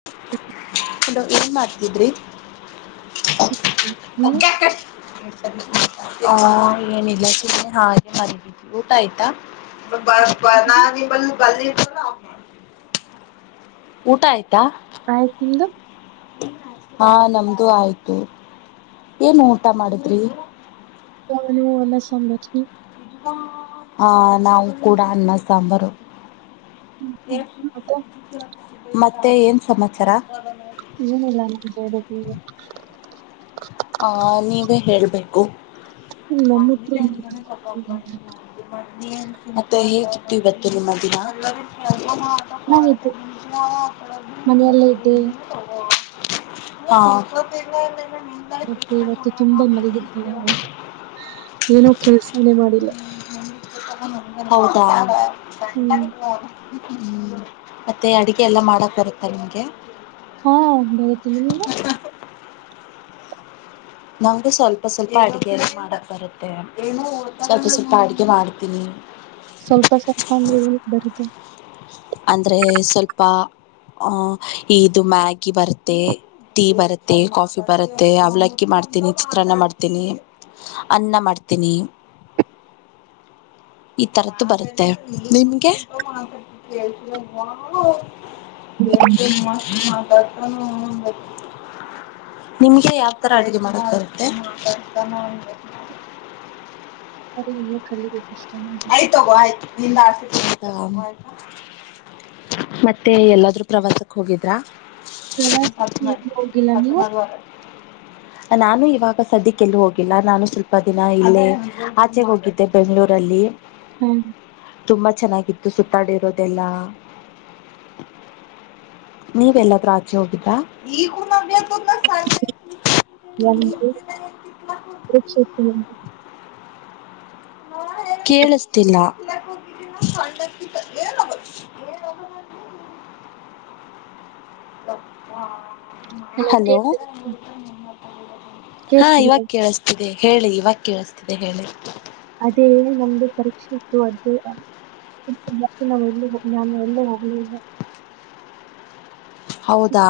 [unintelligible] Hello ಏನ್ ಮಾಡ್ತಿದ್ರಿ ನೀವು ಕೆಕ [unintelligible] ಹ ಏನಿಲ್ಲ ಚನೆ ಹಾಗೆ ಮರಿದ್ದವಿ ಊಟ ಆಯ್ತಾ ಬ ನ ಬ ಊಟ ಆಯ್ತು [unintelligible] ಆಯ್ತ್ ನಿಮ್ದು ಹಾ ನಮ್ದು ಆಯ್ತು ಏನ್ ಊಟ ಮಾಡಿದ್ರಿ ಅಲ್ಲ ಸಂಭತ [unintelligible] ಹ ನಾವು ಕೂಡ ಅನ್ನ ಸಾಂಬಾರು ಮತ್ತೆ ಮತ್ತೆ ಏನ್ ಸಮಾಚಾರ ಏನ ಇಲ್ಲ ನಿನ್ಗೆ ಹೇಳ [unintelligible] ಆ ನೀವೇ ಹೇಳ್ಬೇಕು ನಮ್ಮ ಹತ್ರ ಒಂದ ಏನಿಲ್ಲ ಎನ ಕಪ್ಪ [unintelligible] ಮತ್ತೆ ಹೇಗಿತ್ತು ಇವತ್ತು ನಿಮ್ಮ ದಿನ [inaudible] ಚೆನ್ನಾಗಿತ್ತು ಮನೆಯಲ್ಲೇ ಇದ್ದೆ ಹ [unintelligible] ಮತ್ತೆ ಇವತ್ತು ತುಂಬಾ ಮಲಗಿದ ನು ಏನೋ ಕೆಲ್ಸಾನೆ ಮಾಡಿಲ್ಲ ಹೌದಾ ಗ ಹ್ಮ್ ಹ್ಮ್ ಮತ್ತೆ ಅಡಗೆ ಎಲ್ಲ ಮಾಡಕ್ ಬರುತ್ತಾ ನಿಮಗೆ ಹಾ ಬರತೀನಿ ನಿಮಗೆ ನಮ್ಗೆ ಸ್ವಲ್ಪ ಸ್ವಲ್ಪ ಅಡಗೆ ಎಲ್ಲ ಮಾಡಕ್ ಬರುತ್ತೆ ಸ್ವಲ್ಪ ಸ್ವ- ಸ್ವಲ್ಪ ಅಡಗೆ ಮಾಡ ಇೇ [unintelligible] ಸ್ವಲ್ಪ ಸ್ವಲ್ಪ ಅಂದ್ರೆ ಏನ ಬರುತ್ತೆ ಅಂದ್ರೆ ಸ್ವಲ್ಪ ಇದು ಮ್ಯಾಗಿ ಬರುತ್ತೆ ಟೀ ಬರುತ್ತೆ ಕಾಫಿ ಬರುತ್ತೆ ಅವ್ಲಕ್ಕಿ ಮಾಡ್ತೀನಿ ಚಿತ್ರಾನ್ನ ಮಾಡ್ತೀನಿ ಅನ್ನ ಮಾಡ್ತೀನಿ, ಈ ತರ್ದು ಬರುತ್ತೆ ನಿಮ್ಗೆ ಕೇಳ್ಸಬೇಕ ಮಾ ಕಳ್ [unintelligible] [unintelligible] ನಿಮ್ಗೆ ಯಾವ್ತರ ಅಡುಗೆ ಮಾಡಕ್ಕಬರುತ್ತೆ [inaudible] ಅ್ರ ಇಲ್ಲೇ ಕಲಿಬೇಕು [unintelligible] ಆಯ್ತ ಹೋಗೋ ಆಯ್ತು ನಿಂದ [inaudible] ಮತ್ತೆ ಎಲ್ಲಾದ್ರೂ ಪ್ರವಾಸಕ್ ಹೋಗಿದ್ರಾ ಪ್ರವಾಸಕ್ಕೆ ಏನು ಹೋಗಿಲ್ಲ ನೀವು [unintelligible] ನಾನು ಇವಾಗ ಸದ್ಯಕ್ಕೆಲ್ಲ ಹೋಗಿಲ್ಲ ನಾನು ಸ್ವಲ್ಪ ದಿನ ಇಲ್ಲೇ ಆಚೆ ಹೋಗಿದ್ದೆ ಬೆಂಗಳೂರಲ್ಲಿ ಹಾ ತುಂಬಾ ಚೆನ್ನಾಗಿ ಇ್ದ ಸುತ್ತಾಡಿ ಇರೋದೆಲ್ಲ ನೀವೆಲ್ಲಾದೂ ಆಚೆ ಹೋಗಿದ್ರಾ ಒ ಶ [unintelligible] ಕೇಳಿಸ್ತಿಲ್ಲ [inaudible] [inaudible] ಹಲೋ [inaudible] ಹಾ ಇವಾಗ ಕೇಳಿಸ್ತಿದೀಯ ಕೇಳಿಸಸ್ತಿದೆ ಹೇಳಿ ಇವಾಗ ಕೇಳಿಸತಿದೆ ಹೇಳಿ ಅದೇ ನಮ್ದು ಪರೀಕ್ಷೆ ಇತ್ತು ಅದು ನಾವ ಎಲ್ಲಿ ಹೋಗ ನಾನು ಎಲ್ಲೂ ಹೋಗ್ಲ ಇಲ್ಲ [unintelligible] [unintelligible] ಹೌದಾ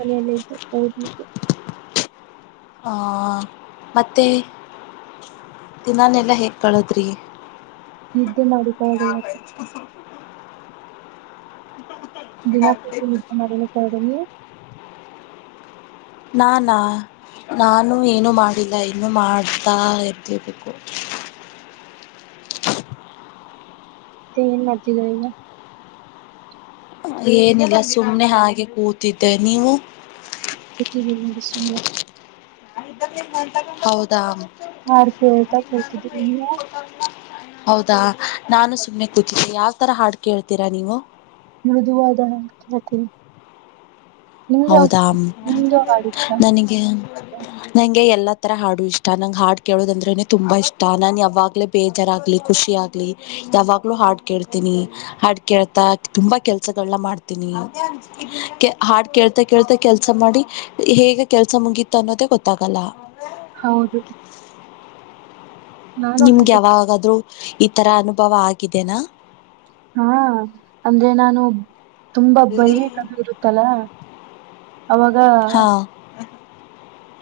ಅದಲ್ಲ ಓದಲಿ [inaudible] ಹ ಮತ್ತೆ ದಿನಾನೆಲ್ಲ ಹೇಗ್ ಕಳದ್ರಿ ನಿದ್ದೆ ಮಾಡಿಕೊಳ್ಳಳ ಇವತ್ತು ಹ [unintelligible] ದಿನ ಪೂರ್ತಿ ನಿದ್ದೆ ಮಾಡಿ ಕರೆದಿದ್ದೇನೆ ನಾನಾ ನಾನು ಏನು ಮಾಡಿಲ್ಲ ಇನ್ನು ಮಾಡ್ತಾ ಎಳ್ಬೇಕು [unintelligible] ಮತ್ತೆ ಏನು ಮಾಡತಿದಿರಾ ಈಗ ಏನಿಲ್ಲ ಸುಮ್ನೆ ಹಾಗೆ ಕೂತಿದ್ದೆ ನೀವು ರಾಮಿಸ [unintelligible] ಹೌದಾ ಹಾಡು ಕೇಳುತ್ತಾ ಕೂತಿದೀನಿ ಹೌದಾ ನಾನು ಸುಮ್ಮನೆ ಕೂತಿಸಿ ಯಾವ್ತರ ಹಾಡು ಕೇಳ್ತೀರಾ ನೀವು ಮೃದುವಾದ ಹೇಳ್ತೀನಿ ಹೌದಾ ಹಾಡು ಇಷ್ಟ ನನಗೆ ನಂಗೆ ಎಲ್ಲ ಆ ತರ ಹಾಡು ಇಷ್ಟ ನಂಗ ಹಾಡು ಕೇಳೋದಂದ್ರನೆ ತುಂಬಾ ಇಷ್ಟ ನಾನ್ ಯಾವಾಗ್ಲೇ ಬೇಜಾರಾಗ್ಲಿ ಖುಷಿ ಆಗ್ಲಿ ಯಾವಾಗ್ಲೂ ಹಾಡ್ ಕೇಳ್ತೀನಿ ಹಾಡ್ ಕೇಳ್ತಾ ತುಂಬಾ ಕೆಲ್ಸಗಳನ್ನ ಮಾಡ್ತೀನಿ [inaudible] ಕೆ ಹಾಡ್ ಕೇಳ್ತ ಕೇಳ್ತ ಕೆಲ್ಸ ಮಾಡಿ ಹೇಗೆ ಕೆಲ್ಸ ಮುಗೀತ ಅನ್ನೋದೇ ಗೊತ್ತಾಗಲ್ಲ ಹೌದು ನಾನು ನಿಮ್ಗೆ ಹಾಗೆ ಯಾವಾಗಾದ್ರೂ ಈ ತರ ಅನುಭವ ಆಗಿದೆನಾ ಹಾ ಅಂದ್ರೆ ನಾನು ತುಂಬಾ ಬರಲಿ ಕಭ [unintelligible] ಇರುತ್ತಲಾ ಅವಾಗ ಹಾ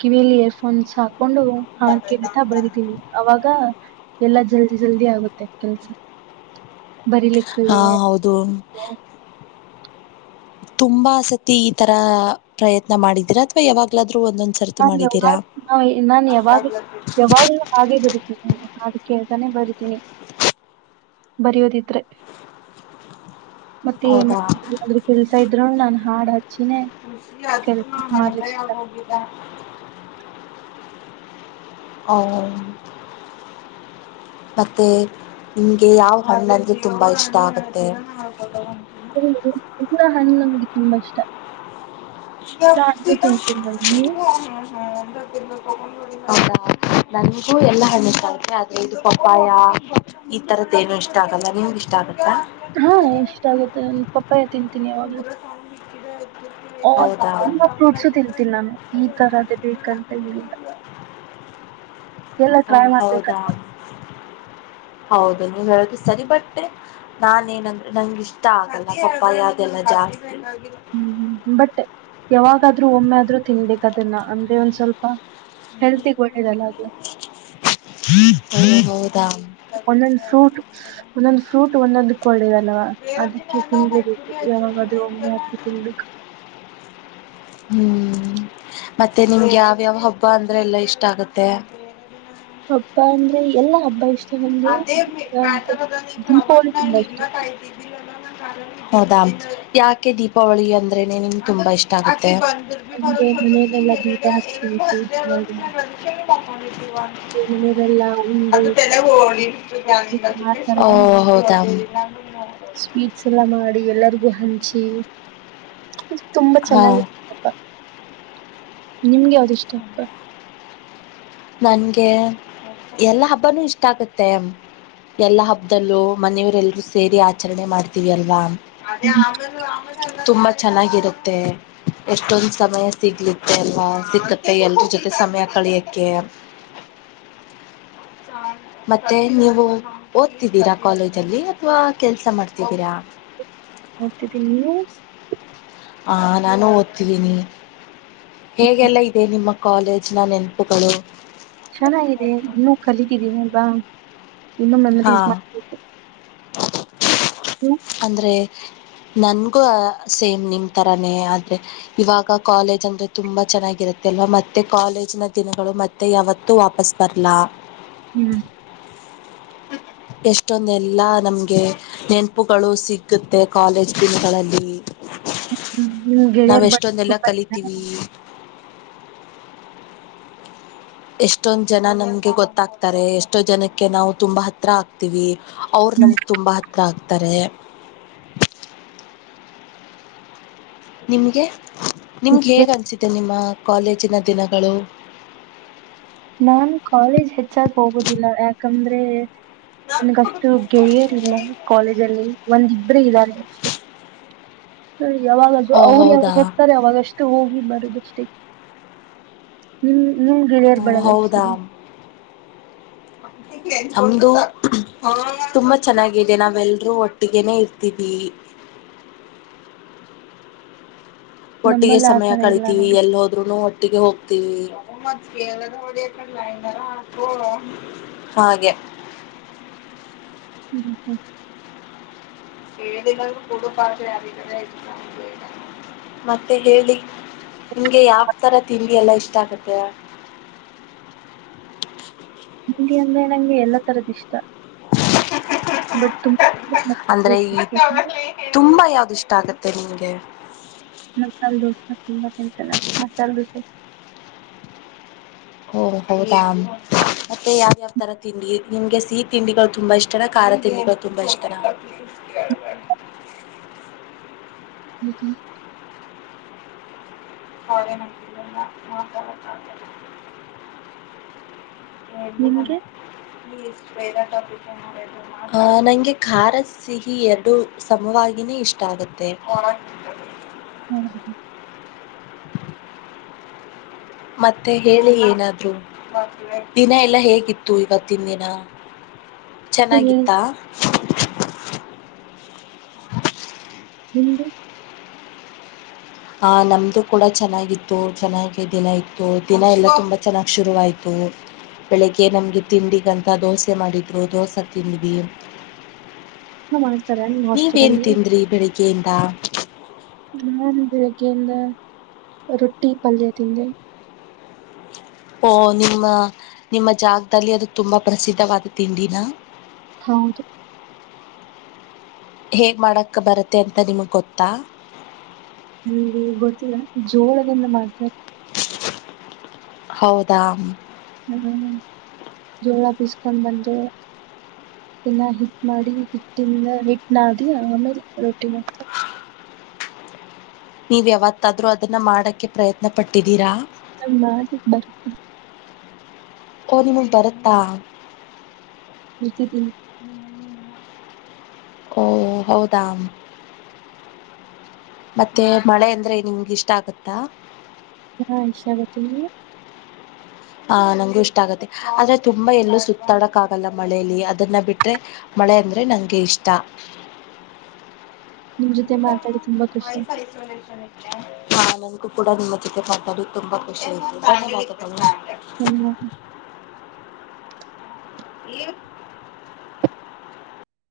ಕಿವಿಲ್ಲಿ ಏರ್ಫೋನ್ಸ್ ಹಾಕ್ ಕೊಂಡು ಹಾ ಕೇಳ್ತಾ ಬರತೀವಿ ಅವಾಗ ಎಲ್ಲಾ ಜಲ್ದಿ ಜಲ್ದಿ ಆಗುತ್ತೆ ಕೆಲಸ ಹಾ ಹೌದು ತುಂಬಾ ಸತಿ ಈ ತರ ಪ್ರಯತ್ನ ಮಾಡಿದೀರ ಅಥವಾ ಯಾವಾಗ್ಲ ನಾನ್ ಯಾವಾಗ್ ನಾವ ನಾನ್ ಯಾವಾಗ್ಲೂ ಯಾವಾಗ್ಲೂ ಹಾಗೆ ಬರುೀತೇನೆ ನಾನು ಅದಕ್ಕೆ [unintelligible] ತಾನೆ ಬರತೀನಿ [unintelligible] [unintelligible] ಬರಿಯೋದಿದ್ರೆ ಮತ್ತೆ ಹೌದಾ ಮಾದ್ರೂ ಕೆಲ್ಸ ಇದ್ರು ನಾನ್ ಹಾಡ್ ಹ ಚಿನೇ ಕೆಲ್ಸ ಮಾಡ್ಲಿಕ್ಕೆ [unintelligible] [unintelligible] ಮತ್ತೆ ನಿಮ್ಗೆ ಯಾವ ಹಣ್ಣಂದ್ರೆ ತುಂಬಾ ಇಷ್ಟ ಆಗುತ್ತೆ [inaudible] ಹ ಹಣ್ಣಂಗ ತುಂಬ ಇಷ್ಟ [unintelligible] ಹಣ್ಣು ತಿಂತೀನಿ ನಾನು ನೀವು ನನ್ಗೂ ಎಲ್ಲಾ ಹಣ್ಣ ಕಾಲೆ ಆದ್ರೆ ಇದು ಪಪ್ಪಾಯ ಈ ತರದ ಏನು ಇಷ್ಟ ಆಗಲ್ಲ ನಿಮಗು ಇಷ್ಟ ಆಗುತ್ತೆ ಹಾ ಇಷ್ಟ ಆಗುತ್ತೆ ನ ಪಪ್ಪಾಯ ತಿಂತ [unintelligible] ಆ ಹೌದಾ ಎಲ್ಲ ಫ್ರೂಟ್ಸು ತಿರ್ತಿ ನಾನು ಈ ತರ ಅದೇ ಬೇಕಲ್ ಅ ಎಲ್ಲ ಹ ಟ್ರೈ ಹೌದಾ ಮಾಡ್ಬೇಕಂತ ಹೌದು ನೀವ್ ಹೇಳುದು ಸರಿ ಬಟ್ ನಾನ ಏನಂದ್ರೆ ನಂ ಇಷ್ಟ ಆಗಲ್ಲ ಪಪ್ಪಯ ಯಾವದೆಲ್ಲ ಜಾಸ್ತಿ ಹ್ಮ್ ಬಟ್ ಯಾವಾಗಾದ್ರೂ ಒಮ್ಮೆ ಆದ್ರೂ ತಿನ್ಬೇಕದನ್ನ ಅಂದ್ರೆ ಒಂದ್ ಸ್ವಲ್ಪ ಹೆಲ್ತಿಗೆ ಒಳ್ಳೆಯದು ಅಲ್ಲ ಓ ಹೌದಾ ಒಂದೊಂದು ಫ್ರೂಟ್ ಒಂದೊಂದು ಫ್ರೂಟ್ ಒಂದೊಂದು ಕೋಡ್ ಅಲ್ವಾ ಅದಕ್ಕೆ ತಿನ್ಬೇಕು ಯಾವಾಗಾದ್ರೂ ಒಮ್ಮೆ ಆದ್ರೂ ತಿನ್ಬೇಕ ಹ್ಮ್ ಮತ್ತೆ ನಿಮ್ಗೆ ಯಾವ್ಯಾವ ಹಬ್ಬ ಅಂದ್ರೆ ಎಲ್ಲಾ ಇಷ್ಟ ಆಗತ್ತೆ ಹಬ್ಬಾ ಅಂದ್ರೆ ಎಲ್ಲಾ ಹಬ್ಬ ಇಷ್ಟ ನಮ್ಗೆ ಅದೇ ಬ್ಯಾತ ಅಂತ ಅದ ನೀನ್ ದೀಪಾವಳಿ ಯವತ್ನ ತುಂಬಾ ಇಷ್ಟ ಇಡ್ಲಕ್ ಆಯ್ತಿದ್ದಿಲ್ಲಲ್ಲ ಹೌದಾ ಯಾಕೆ ದೀಪಾವಳಿ ಅಂದ್ರೇನೆ ನಿಮ್ಗೆ ತುಂಬಾ ಇಷ್ಟ ಆಗುತ್ತೆ ನಿರ್ಬೀ ಅಂದ್ರೆ ಮನೆಯಲೆಲ್ಲಾ ದೀಪ ಹಚ್ಚಿ ಹತ ಹಗಡೆ [unintelligible] ಅ ಮನೆಯದೆಲ್ಲಾ ಉಂಡಿ ಈ ಮಾಡ್ತಾರ ಓ ಹೌದಾ ಸ್ವೀಟ್ಸ್ ಎಲ್ಲ ಮಾಡಿ ಎಲ್ಲರಿಗೂ ಹಂಚಿ ತುಂಬಾ ಹಾ ಚೆನ್ನಾಗಿರ್ತ್ತಪ್ಪ ನಿಮ್ಗೆ ಯಾವ್ದಿಷ್ಟ ಅಪ್ಪ ನನ್ಗೆ ಎಲ್ಲಾ ಹಬ್ಬಾನೂ ಇಷ್ಟ ಆಗುತ್ತೆ ಎಲ್ಲಾ ಹಬ್ಬದಲ್ಲೂ ಮನೆಯವರೆಲ್ಲಾ ಸೇರಿ ಆಚರಣೆ ಮಾಡ್ತೀವಿ ಅಲ್ವಾ ತುಂಬಾ ಚೆನ್ನಾಗಿರುತ್ತೆ ಎಷ್ಟೊಂದ್ ಸಮಯ ಸಿಗ್ಲತ್ತೆ ಅಲ್ಲ ಸಿಕ್ಕತ್ತೆ ಎಲ್ರ ಜೊತೆ ಸಮಯ ಕಳಿಯಕ್ಕೆ [inaudible] ಮತ್ತೆ ನೀವು ಓದ್ತಿದ್ದೀರಾ ಕಾಲೇಜ ಅಲ್ಲಿ ಅಥವಾ ಕೆಲ್ಸ ಮಾಡ್ತಿದ್ದೀರಾ ಹ ಹತಿದ್ದೀ ನೀವು ಹಾ ನಾನು ಓದ್ತಿದ್ದೀನಿ ಹೇಗೆಲ್ಲ ಇದೆ ನಿಮ್ಮ ಕಾಲೇಜ್ ನ ನೆನಪುಗಳು ಚೆನ್ನಾಗಿದೆ ಇನ್ನುೂ ಕಲಿತಿದ್ದೀನಿಲ್ವಾ ಇನ್ನುೂ ಹಾ ಮೆಮರೀಸ್ ಮಾಡ್ಬೇಕು ನೀವು ಅಂದ್ರೆ ನನ್ಗೂ ಸೇಮ್ ನಿಮ ತರಾನೇ ಆದ್ರೆ ಇವಾಗ ಕಾಲೇಜ್ ಅಂದ್ರೆ ತುಂಬಾ ಚೆನ್ನಾಗಿರುತ್ತೆ ಅ ಮತ್ತೆ ಕಾಲೇಜಿನ ದಿನಗಳು ಮತ್ತೆ ಯಾವತ್ತೂ ವಾಪಸ್ ಬರ್ಲಾ ಹ್ಮ್ ಎಷ್ಟೊಂದೆಲ್ಲ ನಮ್ಗೆ ನೆನಪುಗಳು ಸಿಗುತ್ತೆ ಕಾಲೇಜ್ ದಿನಗಳಲ್ಲಿ ಅಲ್ಲಿ ಹ್ಮ ಹ್ಮ್ ನಿಮ್ ಗೆಳೆಯರ್ [unintelligible] ಕಲಿತೀವಿ ಎಷ್ಟೊಂದ್ ಜನ ನಮ್ಗೆ ಗೊತ್ತಾಗ್ತಾರೆ ಎಷ್ಟೋ ಜನಕ್ಕೆ ನಾವು ತುಂಬಾ ಹತ್ರ ಆಗ್ತೀವಿ ಅವರು ಹ್ಮ್. ನಮಗ್ ತುಂಬಾ ಹತ್ರ ಆಗ್ತಾರೆ ನಿಮ್ಗೆ ನಿಮ್ಗೆ ಏ- ಹೇಗ್ ಅನ್ಸಿದೆ ನಿಮ್ಮ ಕಾಲೇಜಿನ ದಿನಗಳು ನಾನ್ ಕಾಲೇಜ್ ಹೆಚ್ಚಾಗಿ ಹೋಗೋದಿಲ್ಲ ಯಾಕಂದ್ರೆ ನನ್ಗಷ್ಟು ಗೆಳೆಯರಿಲ್ಲ ಕಾಲೇಜ ಅಲ್ಲಿ ಒಂದು ಇಬ್ಬರು ಇದ್ದಾರೆ ಅಷ್ಟೆ ಹ ಯಾವಾಗ ಆದ್ರು ಓ ಅವುರು ಯಾವಾಗ್ ಹೌದಾ ಹೋಗ್ತಾರೆ ಅವಾಗ ಅಷ್ಟು ಹೋಗಿ ಬರೋದು ನಿಮ ನಿಮ್ ಗೆಳೆಯರ್ ಬಳಗ ಹೌದಾ ಎಷ್ಟಿದೆ ನಮ್ದು ತುಂಬಾ ಚೆನ್ನಾಗಿದೆ ನಾವೆಲ್ರೂ ಒಟ್ಟಿಗೆನೆೇ ಇರ್ತೀವಿ [unintelligible] ಒಟ್ಟಿಗೆ ನಮ್ಮಲ್ಲಿ ಸಮಯ ಆತರ ಇಲ್ಲ ಕಳಿತೀವಿ ನೋಡಿ ಎಲ್ಲಿ ಹೋದ್ರುೂನು ಒಟ್ಟಿಗೆ ಹೋಗ್ತೀವಿ ಹಾಗೆ [unintelligible] ಹ್ಮ ಹ್ಮ ಮತ್ತೆ ಹೇಳಿ ನಿಮ್ಗೆ ಯಾವ ತರ ತಿಂಡಿ ಎಲ್ಲಾ ಇಷ್ಟ ಆಗತೆ ತಿಂಡಿ ಅಂದ್ರೆ ನಂಗೆ ಎಲ್ಲಾ ತರದ್ ಇಷ್ಟ ಬಟ್ ತುಂಬಾ ಅಂದ್ರೆ ಮಸಾಲೆ ಅಂದ್ರೆ ದೋಸೆ ಈ ಇಷ್ಟ ನಂಗೆ ತುಂಬಾ ಯಾವ್ದಿಷ್ಟ ಆಗತ್ತೆ ನಿಮ್ಗೆ ಮಸಾಲೆ ದೋಸೆ ತುಂಬಾ ತಿಂತಲ್ಲ ಮಸಾಲೆ ದೋಸೆ ಇಷ್ಟು ಹೊ ಹೌದಾ ಮತ್ತೆ ಯಾವ್ಯಾವ್ ತರ ತಿಂಡಿ ನಿಮ್ಗೆ ಸಿಹಿ ತಿಂಡಿಗಳು ತುಂಬಾ ಇಷ್ಟನ ಖಾರ ತಿಂಡಿಗಳು ತುಂಬಾ ಇಷ್ಟನ ಯ [unintelligible] ಹ್ಮ್ಹ [unintelligible] ನಿಮ್ಗೆ [unintelligible] ಆ ನಂಗೆ ಖಾರ ಸಿಹಿ ಎರಡು ಸಮವಾಗಿನೇ ಇಷ್ಟ ಆಗ ಆಗತ್ತೆ ಹ್ಮ ಮತ್ತೆ ಹೇಳಿ ಏನಾದ್ರು ದಿನ ಎಲ್ಲಾ ಹೇಗಿತ್ತು ಇವತ್ತಿನ ದಿನ ಹೇಳಿ ಚೆನ್ನಾಗಿತ್ತಾ ನಿಮ್ದುು ಆ ನಮ್ದು ಕೂಡ ಚೆನ್ನಾಗಿತ್ತು ಚೆನ್ನಾಗಿ ದಿನ ಇತ್ತು ದಿನ ಎಲ್ಲ ತುಂಬಾ ಚೆನ್ನಾಗ್ ಶುರುವಾಯ್ತು ಹ ಬೆಳಿಗ್ಗೆ ನಮ್ಗೆ ತಿಂಡಿಗಂತ ದೋಸೆ ಮಾಡಿದ್ರು ದೋಸೆ ತಿಂದ್ವ ಮಾಡ್ತಾರ ನಿಮ್ ಹಾಸ್ಟೆಲ್ ನೀವೇನ್ ಅಲ್ಲಿ ತಿಂದ್ರಿ ಬೆಳಿಗ್ಗೆಯಿಂದ ನನ್ ಬೆಳಿಗ್ಗೆಯಿಂದ ರೊಟ್ಟಿ ಪಲ್ಯ ತಿಂದೆ [unintelligible] ಓಹ ನಿಮ್ಮ ನಿಮ್ಮ ಜಾಗದಲ್ಲಿ ಅದು ತುಂಬಾ ಪ್ರಸಿದ್ಧವಾದ ತಿಂಡಿನ ಹೌದು ಹೇಗ್ ಮಾಡಕ ಬರತ್ತೆ ಅಂತ ನಿಮ್ಗ್ ಗೊತ್ತಾ ನಮಗೆ ಗೊತ್ತಿಲ್ಲ ಜೋಳದಿಂದ ಮಾಡ್ತಾರೆ ಹೌದಾ ಹ್ಮ್ ಜೋಳ ಬೀಸ್ಕೊಂಡ್ ಬಂದು ಅದನ್ ಹಿಟ್ ಮಾಡಿ ಹಿಟ್ಟಿಂದ ಹಿಟ್ ನಾದಿ ಆಮೇಲೆ ರೊಟ್ಟಿನ ನೀವ್ ಯಾವತ್ತಾದ್ರೂ ಅದನ್ನ ಮಾಡಕ್ಕೆ ಪ್ರಯತ್ನ ಪಟ್ಟಿದ್ದೀರಾ ನಮ ಮಾಡಿಕ್ಕೆ ಬರುತ್ತೆ ಓ ನಿಮಗ್ ಬರತ್ತಾ ಬತೆಿದ್ದ ಓ ಹೌದ ಮತ್ತೆ ಮಳೆ ಅಂದ್ರೆ ನಿಮ್ಗೆ ಇಷ್ಟ ಆಗತ್ತಾ ಹ ಇಐಶಾಆಗುತ್ತೆ ನಿಮ್ಗೆ ಆ ನಂಗು ಇಷ್ಟ ಆಗತ್ತೆ ಆದ್ರೆ ತುಂಬಾ ಎಲ್ಲೂ ಸುತ್ತಾಡಕ್ ಆಗಲ್ಲ ಮಳಲಿ ಅದನ್ನ ಬಿಟ್ರೆ ಮಳೆ ಅಂದ್ರೆ ನಂಗೆ ಇಷ್ಟ ನಿಮ್ ಜೊತೆ ಮಾತಾಡಿ ತುಂಬಾ ಖುಷಿ ಆಯ್ತು ವಯಸ್ಯ ಒಂದ ಹಾ ನನ್ಗೂ ಕೂಡ ನಿಮ್ಮ ಜೊತೆ ಮಾತಾಡ ತುಂಬಾ ಖುಷಿ ಆು ಎಲ್ಲ [inaudible]